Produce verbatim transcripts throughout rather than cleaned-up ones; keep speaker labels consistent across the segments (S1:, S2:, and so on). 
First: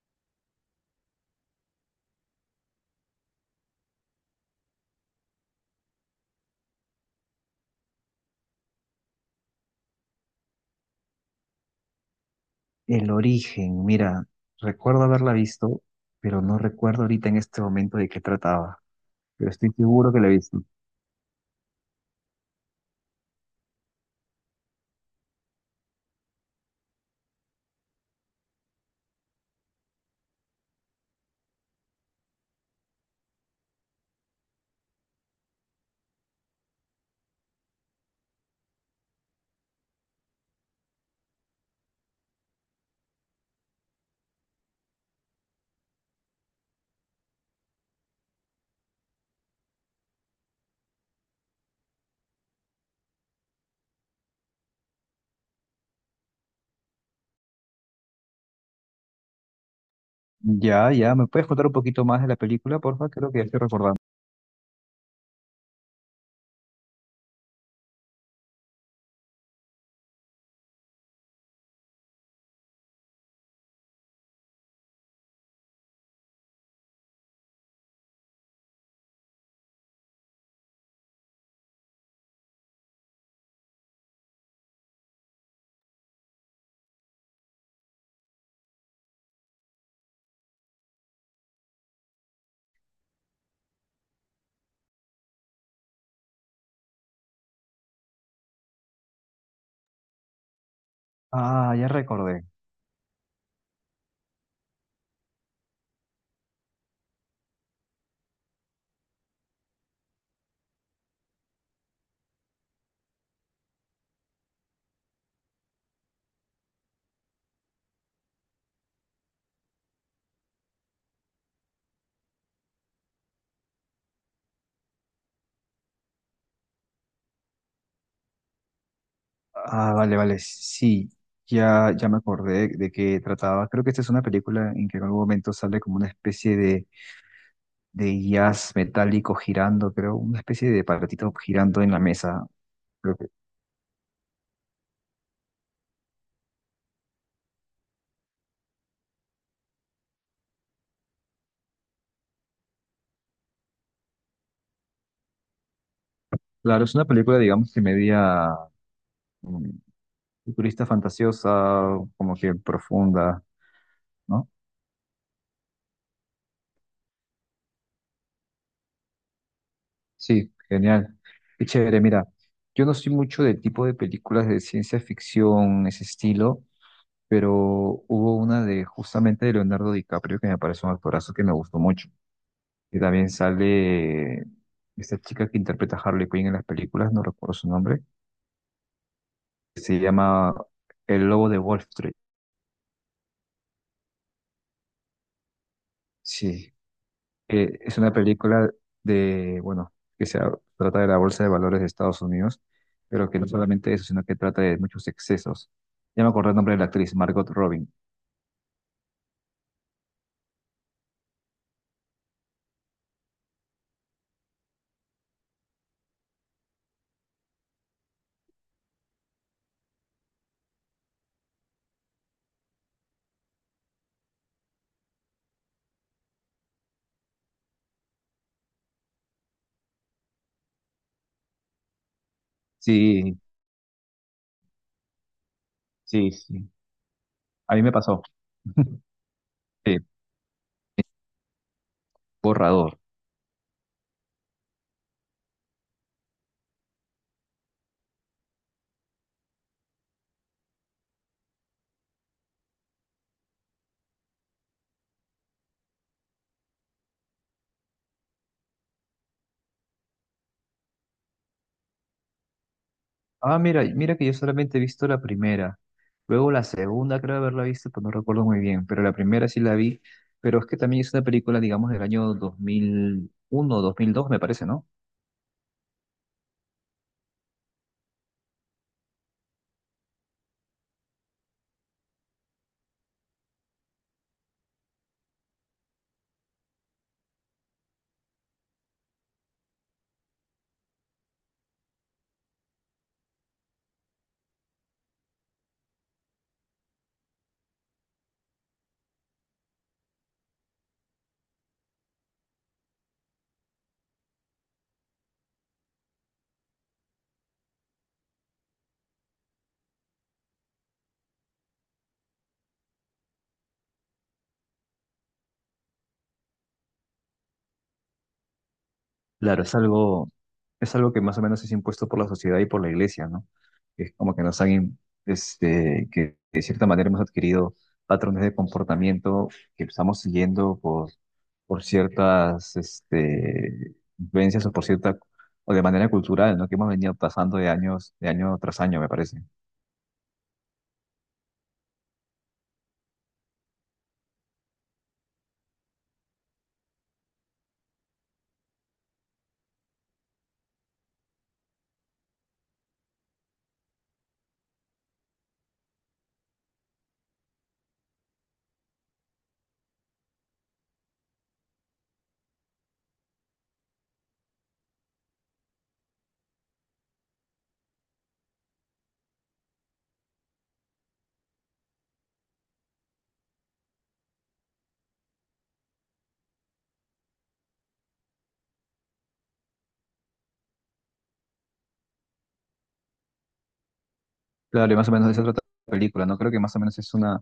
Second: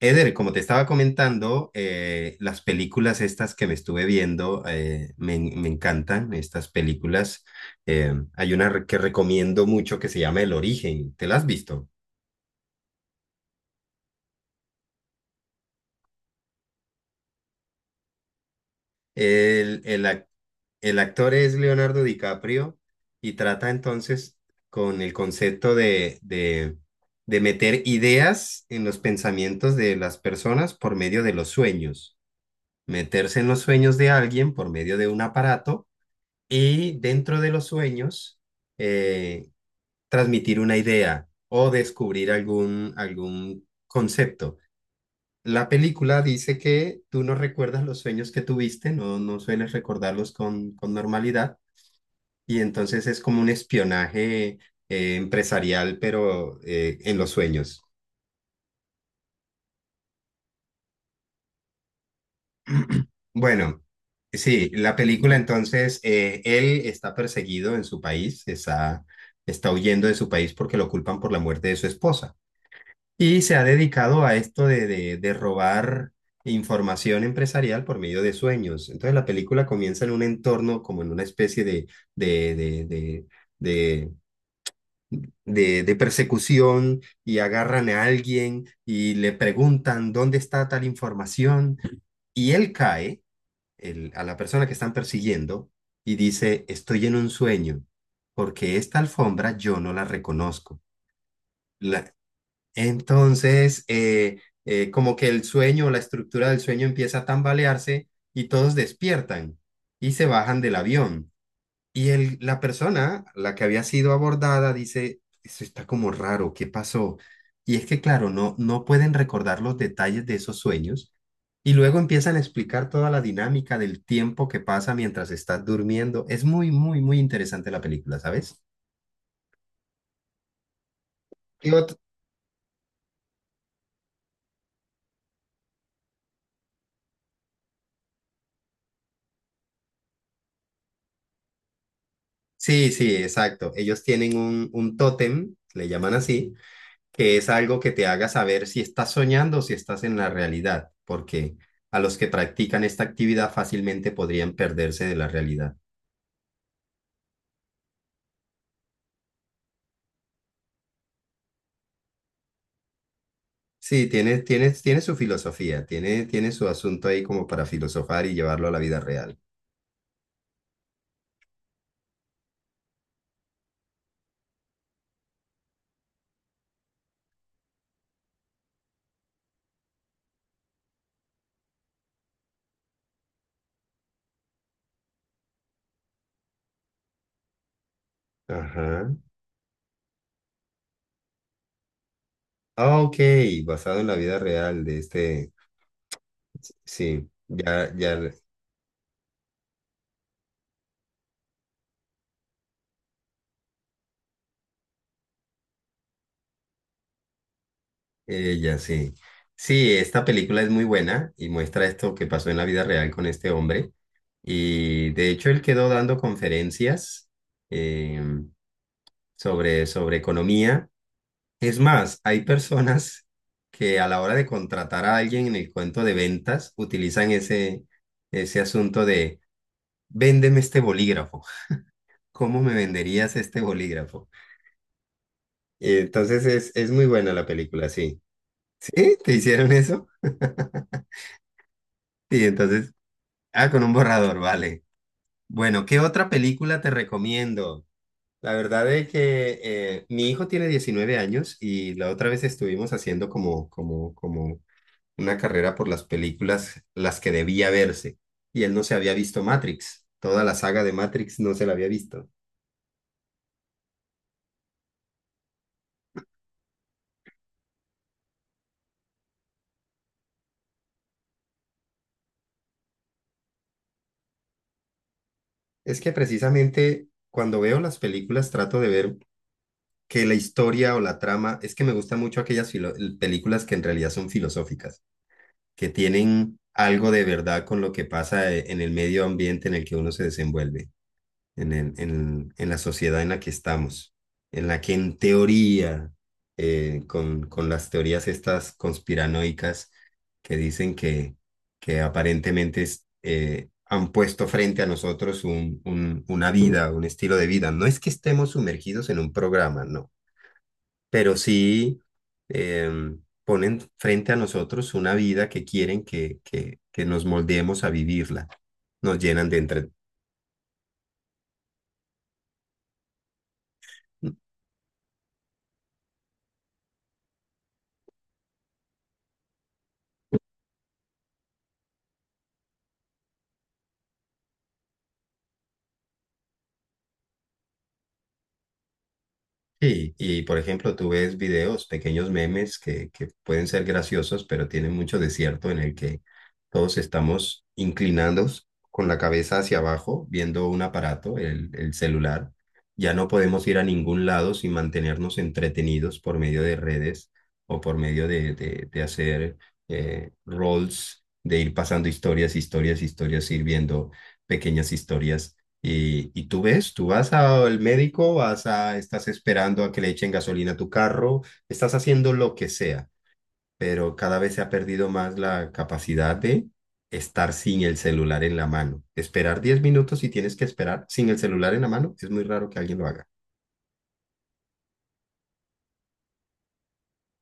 S1: Eder, como te estaba comentando, eh, las películas estas que me estuve viendo eh, me, en- Me encantan estas películas. Eh, hay una re- que recomiendo mucho que se llama El Origen, ¿te la has visto?
S2: El origen, mira, recuerdo haberla visto, pero no recuerdo ahorita en este momento de qué trataba, pero estoy
S1: El, el,
S2: seguro que
S1: ac-
S2: la he visto.
S1: el actor es Leonardo DiCaprio y trata entonces con el concepto de, de, de meter ideas en los pensamientos de las personas por medio de los sueños, meterse en los sueños de alguien por medio de un aparato y dentro de los sueños eh, transmitir una idea o descubrir algún, algún concepto. La película dice que tú no recuerdas los sueños que tuviste, no, no sueles recordarlos con, con normalidad, y entonces es como un espionaje eh, empresarial, pero eh, en los sueños.
S2: Ya, ya, ¿me puedes contar un poquito más de la película, porfa? Creo que ya estoy
S1: Bueno.
S2: recordando.
S1: Sí, la película entonces, eh, él está perseguido en su país, está, está huyendo de su país porque lo culpan por la muerte de su esposa. Y se ha dedicado a esto de, de, de robar información empresarial por medio de sueños. Entonces la película comienza en un entorno como en una especie de, de, de, de, de, de- de persecución, y agarran a alguien y le preguntan dónde está tal información, y él cae, el- a la persona que están persiguiendo, y dice, estoy en un sueño porque esta alfombra yo no la reconozco.
S2: Ah, ya
S1: La-
S2: recordé.
S1: entonces, eh, eh, como que el sueño, la estructura del sueño empieza a tambalearse y todos despiertan y se bajan del avión. Y el, la persona, la que había sido abordada, dice, eso está como raro, ¿qué pasó? Y es que, claro, no, no pueden recordar los detalles de esos sueños. Y luego empiezan a explicar toda la dinámica del tiempo que pasa mientras estás durmiendo. Es muy, muy, muy interesante la película, ¿sabes?
S2: Ah, vale, vale, sí,
S1: ¿Qué
S2: ya,
S1: ot-
S2: ya me acordé de qué trataba. Creo que esta es una película en que en algún momento sale como una especie de, de jazz metálico girando, creo, una especie de aparatito girando en la mesa.
S1: Sí, sí,
S2: Creo que-
S1: exacto. Ellos tienen un, un tótem, le llaman así, que es algo que te haga saber si estás soñando o si estás en la realidad, porque a los que practican esta actividad fácilmente podrían perderse de la realidad.
S2: Claro, es una película, digamos, que media mm, futurista fantasiosa, como que profunda,
S1: Sí, tiene,
S2: ¿no?
S1: tiene, tiene su filosofía, tiene, tiene su asunto ahí como para filosofar y llevarlo a la vida real.
S2: Sí, genial. Qué chévere, mira, yo no soy mucho del tipo de películas de ciencia ficción, ese estilo, pero hubo una de justamente de Leonardo DiCaprio que me pareció un actorazo que me gustó mucho. Y también sale esta chica que interpreta a Harley Quinn en las películas, no recuerdo su nombre,
S1: Ajá.
S2: se llama El Lobo de Wall Street.
S1: Ah, ok, basado en la vida real de este.
S2: Sí,
S1: Sí,
S2: Eh,
S1: ya,
S2: es una
S1: ya.
S2: película de, bueno, que se trata de la Bolsa de Valores de Estados Unidos, pero que no solamente eso, sino que trata de muchos excesos. Ya me acordé el nombre de la actriz, Margot Robin.
S1: Ella, sí. Sí, esta película es muy buena y muestra esto que pasó en la vida real con este hombre. Y de hecho, él quedó dando conferencias eh, sobre, sobre economía. Es más, hay personas que a la hora de contratar a alguien en el cuento de ventas utilizan ese, ese asunto de véndeme este bolígrafo. ¿Cómo me venderías
S2: Sí,
S1: este bolígrafo?
S2: sí,
S1: Entonces
S2: sí.
S1: es, es muy buena la
S2: A mí
S1: película,
S2: me
S1: sí.
S2: pasó.
S1: ¿Sí? ¿Te hicieron
S2: Sí,
S1: eso? Y entonces
S2: borrador.
S1: ah, con un borrador, vale. Bueno, ¿qué otra película te recomiendo? La verdad es que eh, mi hijo tiene diecinueve años, y la otra vez estuvimos haciendo como, como, como una carrera por las películas, las que debía verse. Y él no se había visto Matrix. Toda la saga de Matrix no se la había visto.
S2: Ah, mira, mira que yo solamente he visto la primera. Luego la segunda creo haberla visto, pues no recuerdo muy bien, pero la primera sí la vi. Pero es que también es una película, digamos, del año dos dos mil uno dos mil dos, me parece, ¿no?
S1: Es que precisamente cuando veo las películas trato de ver que la historia o la trama, es que me gustan mucho aquellas filo- películas que en realidad son filosóficas, que tienen algo de verdad con lo que pasa eh, en el medio ambiente en el que uno se desenvuelve, en el- en, en la sociedad en la que estamos, en la que en teoría, eh, con, con las teorías estas conspiranoicas que dicen que, que aparentemente es, eh, han puesto frente a nosotros un, un- una vida, un estilo de vida. No es que estemos sumergidos en un programa, no, pero sí em, ponen frente a nosotros una vida que quieren que, que, que nos moldeemos a vivirla. Nos llenan de,
S2: Claro, es
S1: entre-
S2: algo, es algo que más o menos es impuesto por la sociedad y por la iglesia, ¿no? Es como que nos han, im- este, que de cierta manera hemos adquirido patrones de comportamiento que estamos siguiendo por, por ciertas, este, influencias o por cierta, o de manera cultural, ¿no? Que hemos venido pasando de años, de año tras año, me parece.
S1: Sí, y por ejemplo, tú ves videos, pequeños memes que, que pueden ser graciosos, pero tienen mucho desierto en el que todos estamos inclinados con la cabeza hacia abajo, viendo un aparato, el, el celular. Ya no podemos ir a ningún lado sin mantenernos entretenidos por medio de redes o por medio de, de, de hacer eh, rolls, de ir pasando historias, historias, historias, ir viendo pequeñas historias. Y, y tú ves, tú vas al médico, vas a, estás esperando a que le echen gasolina a tu carro, estás haciendo lo que sea, pero cada vez se ha perdido más la capacidad de estar sin el celular en la mano. Esperar diez minutos y tienes que esperar sin el celular en la mano, es muy raro que alguien lo haga.
S2: Claro, y más o menos de eso trata la película, ¿no? Creo que más o menos es una,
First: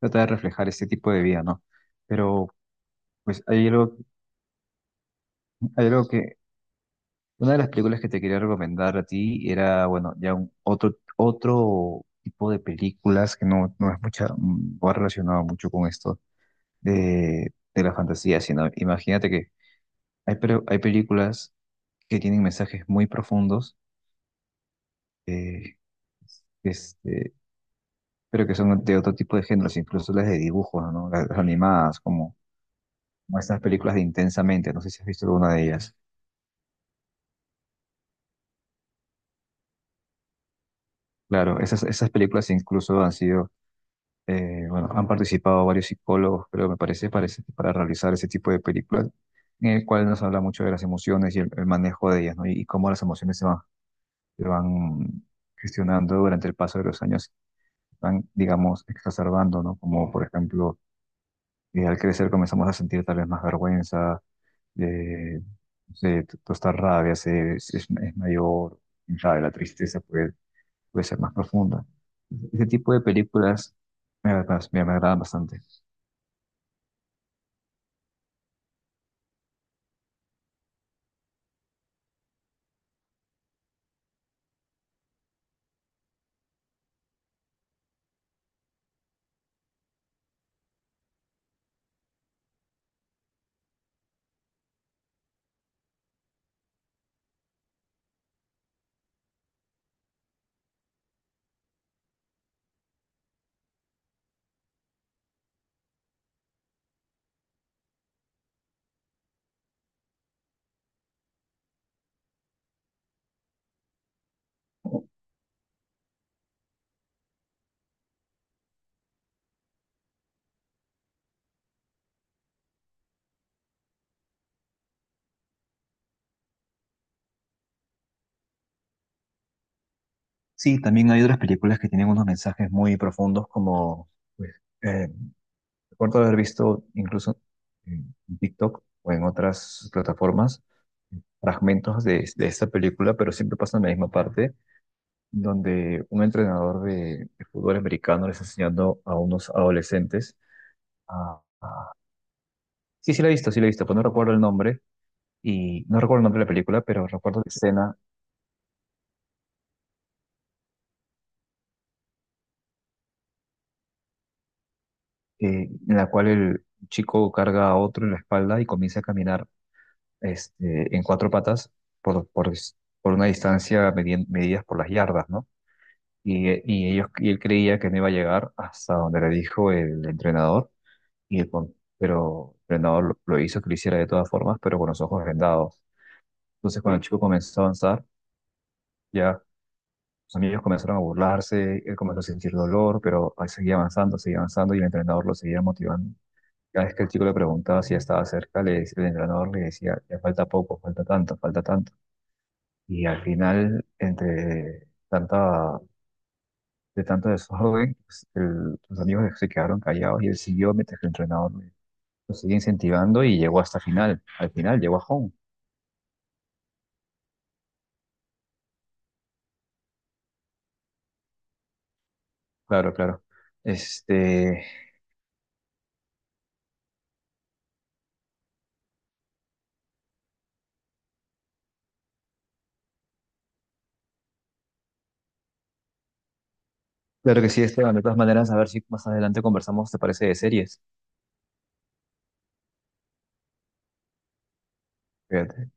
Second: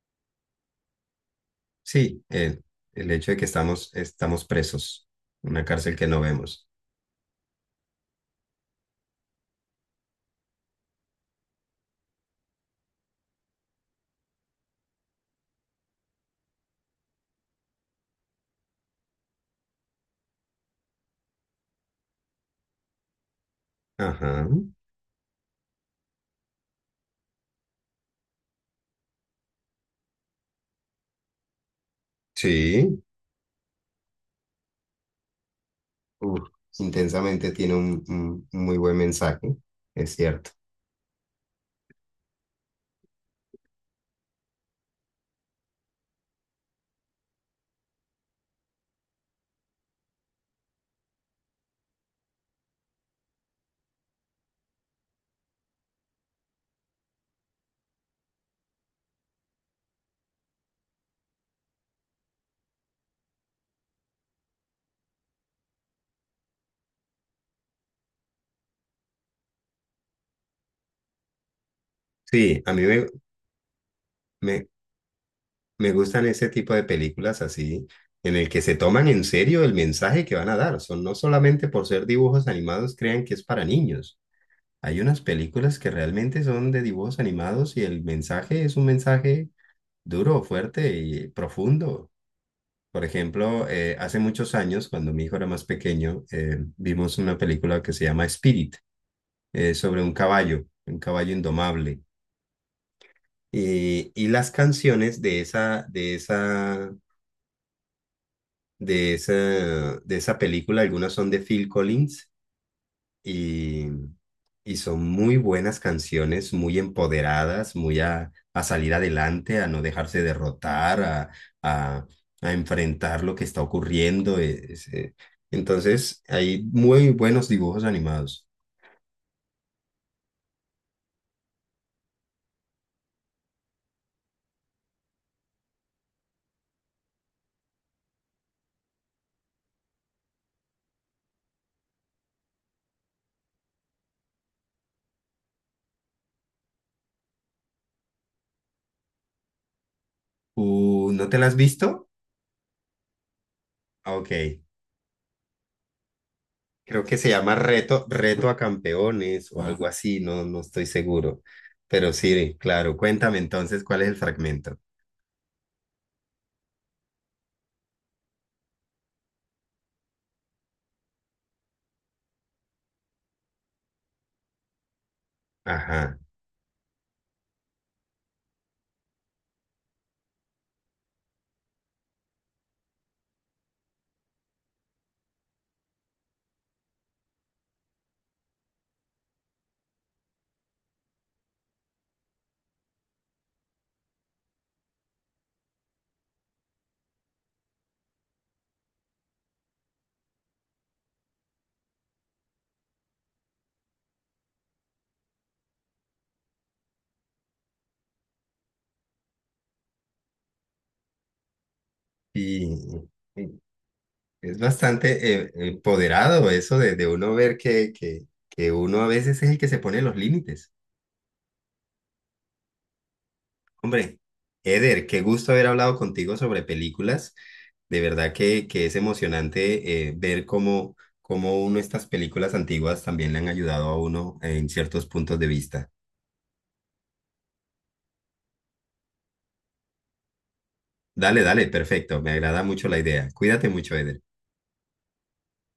S2: trata de reflejar este tipo de vida, ¿no?
S1: Sí,
S2: Pero,
S1: el, el hecho de
S2: pues,
S1: que
S2: hay
S1: estamos,
S2: algo,
S1: estamos presos, una
S2: hay
S1: cárcel que
S2: algo
S1: no
S2: que
S1: vemos.
S2: una de las películas que te quería recomendar a ti era, bueno, ya un otro, otro tipo de películas que no, no es mucha, no ha relacionado mucho con esto de, de la fantasía, sino imagínate que hay, pero hay películas que tienen mensajes muy profundos,
S1: Ajá,
S2: eh, este, pero que son de otro tipo de géneros, incluso las de dibujos, ¿no? Las, las animadas, como,
S1: sí,
S2: como estas películas de Intensamente, no sé si has visto alguna de ellas.
S1: uf, intensamente tiene un un- un muy buen mensaje, es cierto.
S2: Claro, esas, esas películas incluso han sido Eh, bueno, han participado varios psicólogos, creo, me parece, parece, para realizar ese tipo de películas, en el cual nos habla mucho de las emociones y el, el manejo de ellas, ¿no? Y, y cómo las emociones se van, se van gestionando durante el paso de los años, van, digamos, exacerbando, ¿no? Como, por ejemplo, eh, al crecer comenzamos a sentir tal vez más vergüenza, eh, no sé, t- toda esta rabia se, se- es, es mayor, quién sabe, la tristeza puede, puede ser más profunda.
S1: Sí,
S2: Ese
S1: a mí
S2: tipo de
S1: me,
S2: películas me, agradan-
S1: me,
S2: me me agradan bastante.
S1: me gustan ese tipo de películas así, en el que se toman en serio el mensaje que van a dar. Son no solamente por ser dibujos animados, crean que es para niños. Hay unas películas que realmente son de dibujos animados y el mensaje es un mensaje duro, fuerte y profundo. Por ejemplo, eh, hace muchos años, cuando mi hijo era más pequeño, eh, vimos una película que se llama Spirit, eh, sobre un caballo, un caballo indomable. Y, y las canciones de esa, de esa de esa, de esa película. Algunas son de Phil Collins y, y son muy buenas canciones, muy empoderadas, muy a, a salir adelante, a no dejarse derrotar, a, a, a enfrentar lo que está ocurriendo. es- eh, Entonces, hay muy buenos dibujos animados.
S2: Sí, también hay otras películas que tienen unos mensajes muy profundos, como pues, eh, recuerdo haber visto incluso en TikTok o en otras plataformas fragmentos de, de esta película, pero siempre pasa en la misma parte, donde un entrenador de, de fútbol americano les está enseñando a unos adolescentes
S1: Uh, ¿no te
S2: a,
S1: la has visto?
S2: sí, sí la he visto, sí la he visto, pues no
S1: Ah,
S2: recuerdo el
S1: ok.
S2: nombre, y no recuerdo el nombre de la película,
S1: Creo
S2: pero
S1: que se
S2: recuerdo la
S1: llama
S2: escena
S1: Reto, Reto a Campeones o algo así, no, no estoy seguro. Pero sí, claro, cuéntame entonces cuál es el fragmento.
S2: eh, en la cual el chico carga a otro en la espalda y comienza a caminar este, en cuatro patas por, por, por una distancia medi- medidas por las yardas, ¿no?
S1: Ajá.
S2: Y, eh, y, ellos, y él creía que no iba a llegar hasta donde le dijo el entrenador, y el, con- pero el entrenador lo, lo hizo que lo hiciera de todas formas, pero con los ojos vendados. Entonces, cuando el chico comenzó a avanzar, ya sus amigos comenzaron a burlarse, él comenzó a sentir dolor, pero ahí seguía avanzando, seguía avanzando, y el entrenador lo seguía motivando. Cada vez que el chico le preguntaba si ya estaba cerca, le, decía- el entrenador le decía, ya falta poco, falta tanto, falta tanto. Y al final, entre tanta, de tanto desorden, pues, el- los amigos se quedaron callados y él siguió mientras que el entrenador le- lo seguía
S1: Y,
S2: incentivando y llegó
S1: y
S2: hasta final. Al
S1: es
S2: final llegó a home.
S1: bastante eh, empoderado eso de, de uno ver que, que, que uno a veces es el que se pone los límites.
S2: Claro, claro.
S1: Hombre,
S2: Este,
S1: Eder, qué gusto haber hablado contigo sobre películas. De verdad que, que es emocionante eh, ver cómo, cómo uno estas películas antiguas también le han ayudado a uno en ciertos puntos de vista.
S2: claro que sí, Esteban. De todas maneras, a ver si más adelante conversamos, ¿te parece de series?
S1: Dale, dale, perfecto. Me agrada mucho la idea. Cuídate mucho, Eder.
S2: Fíjate.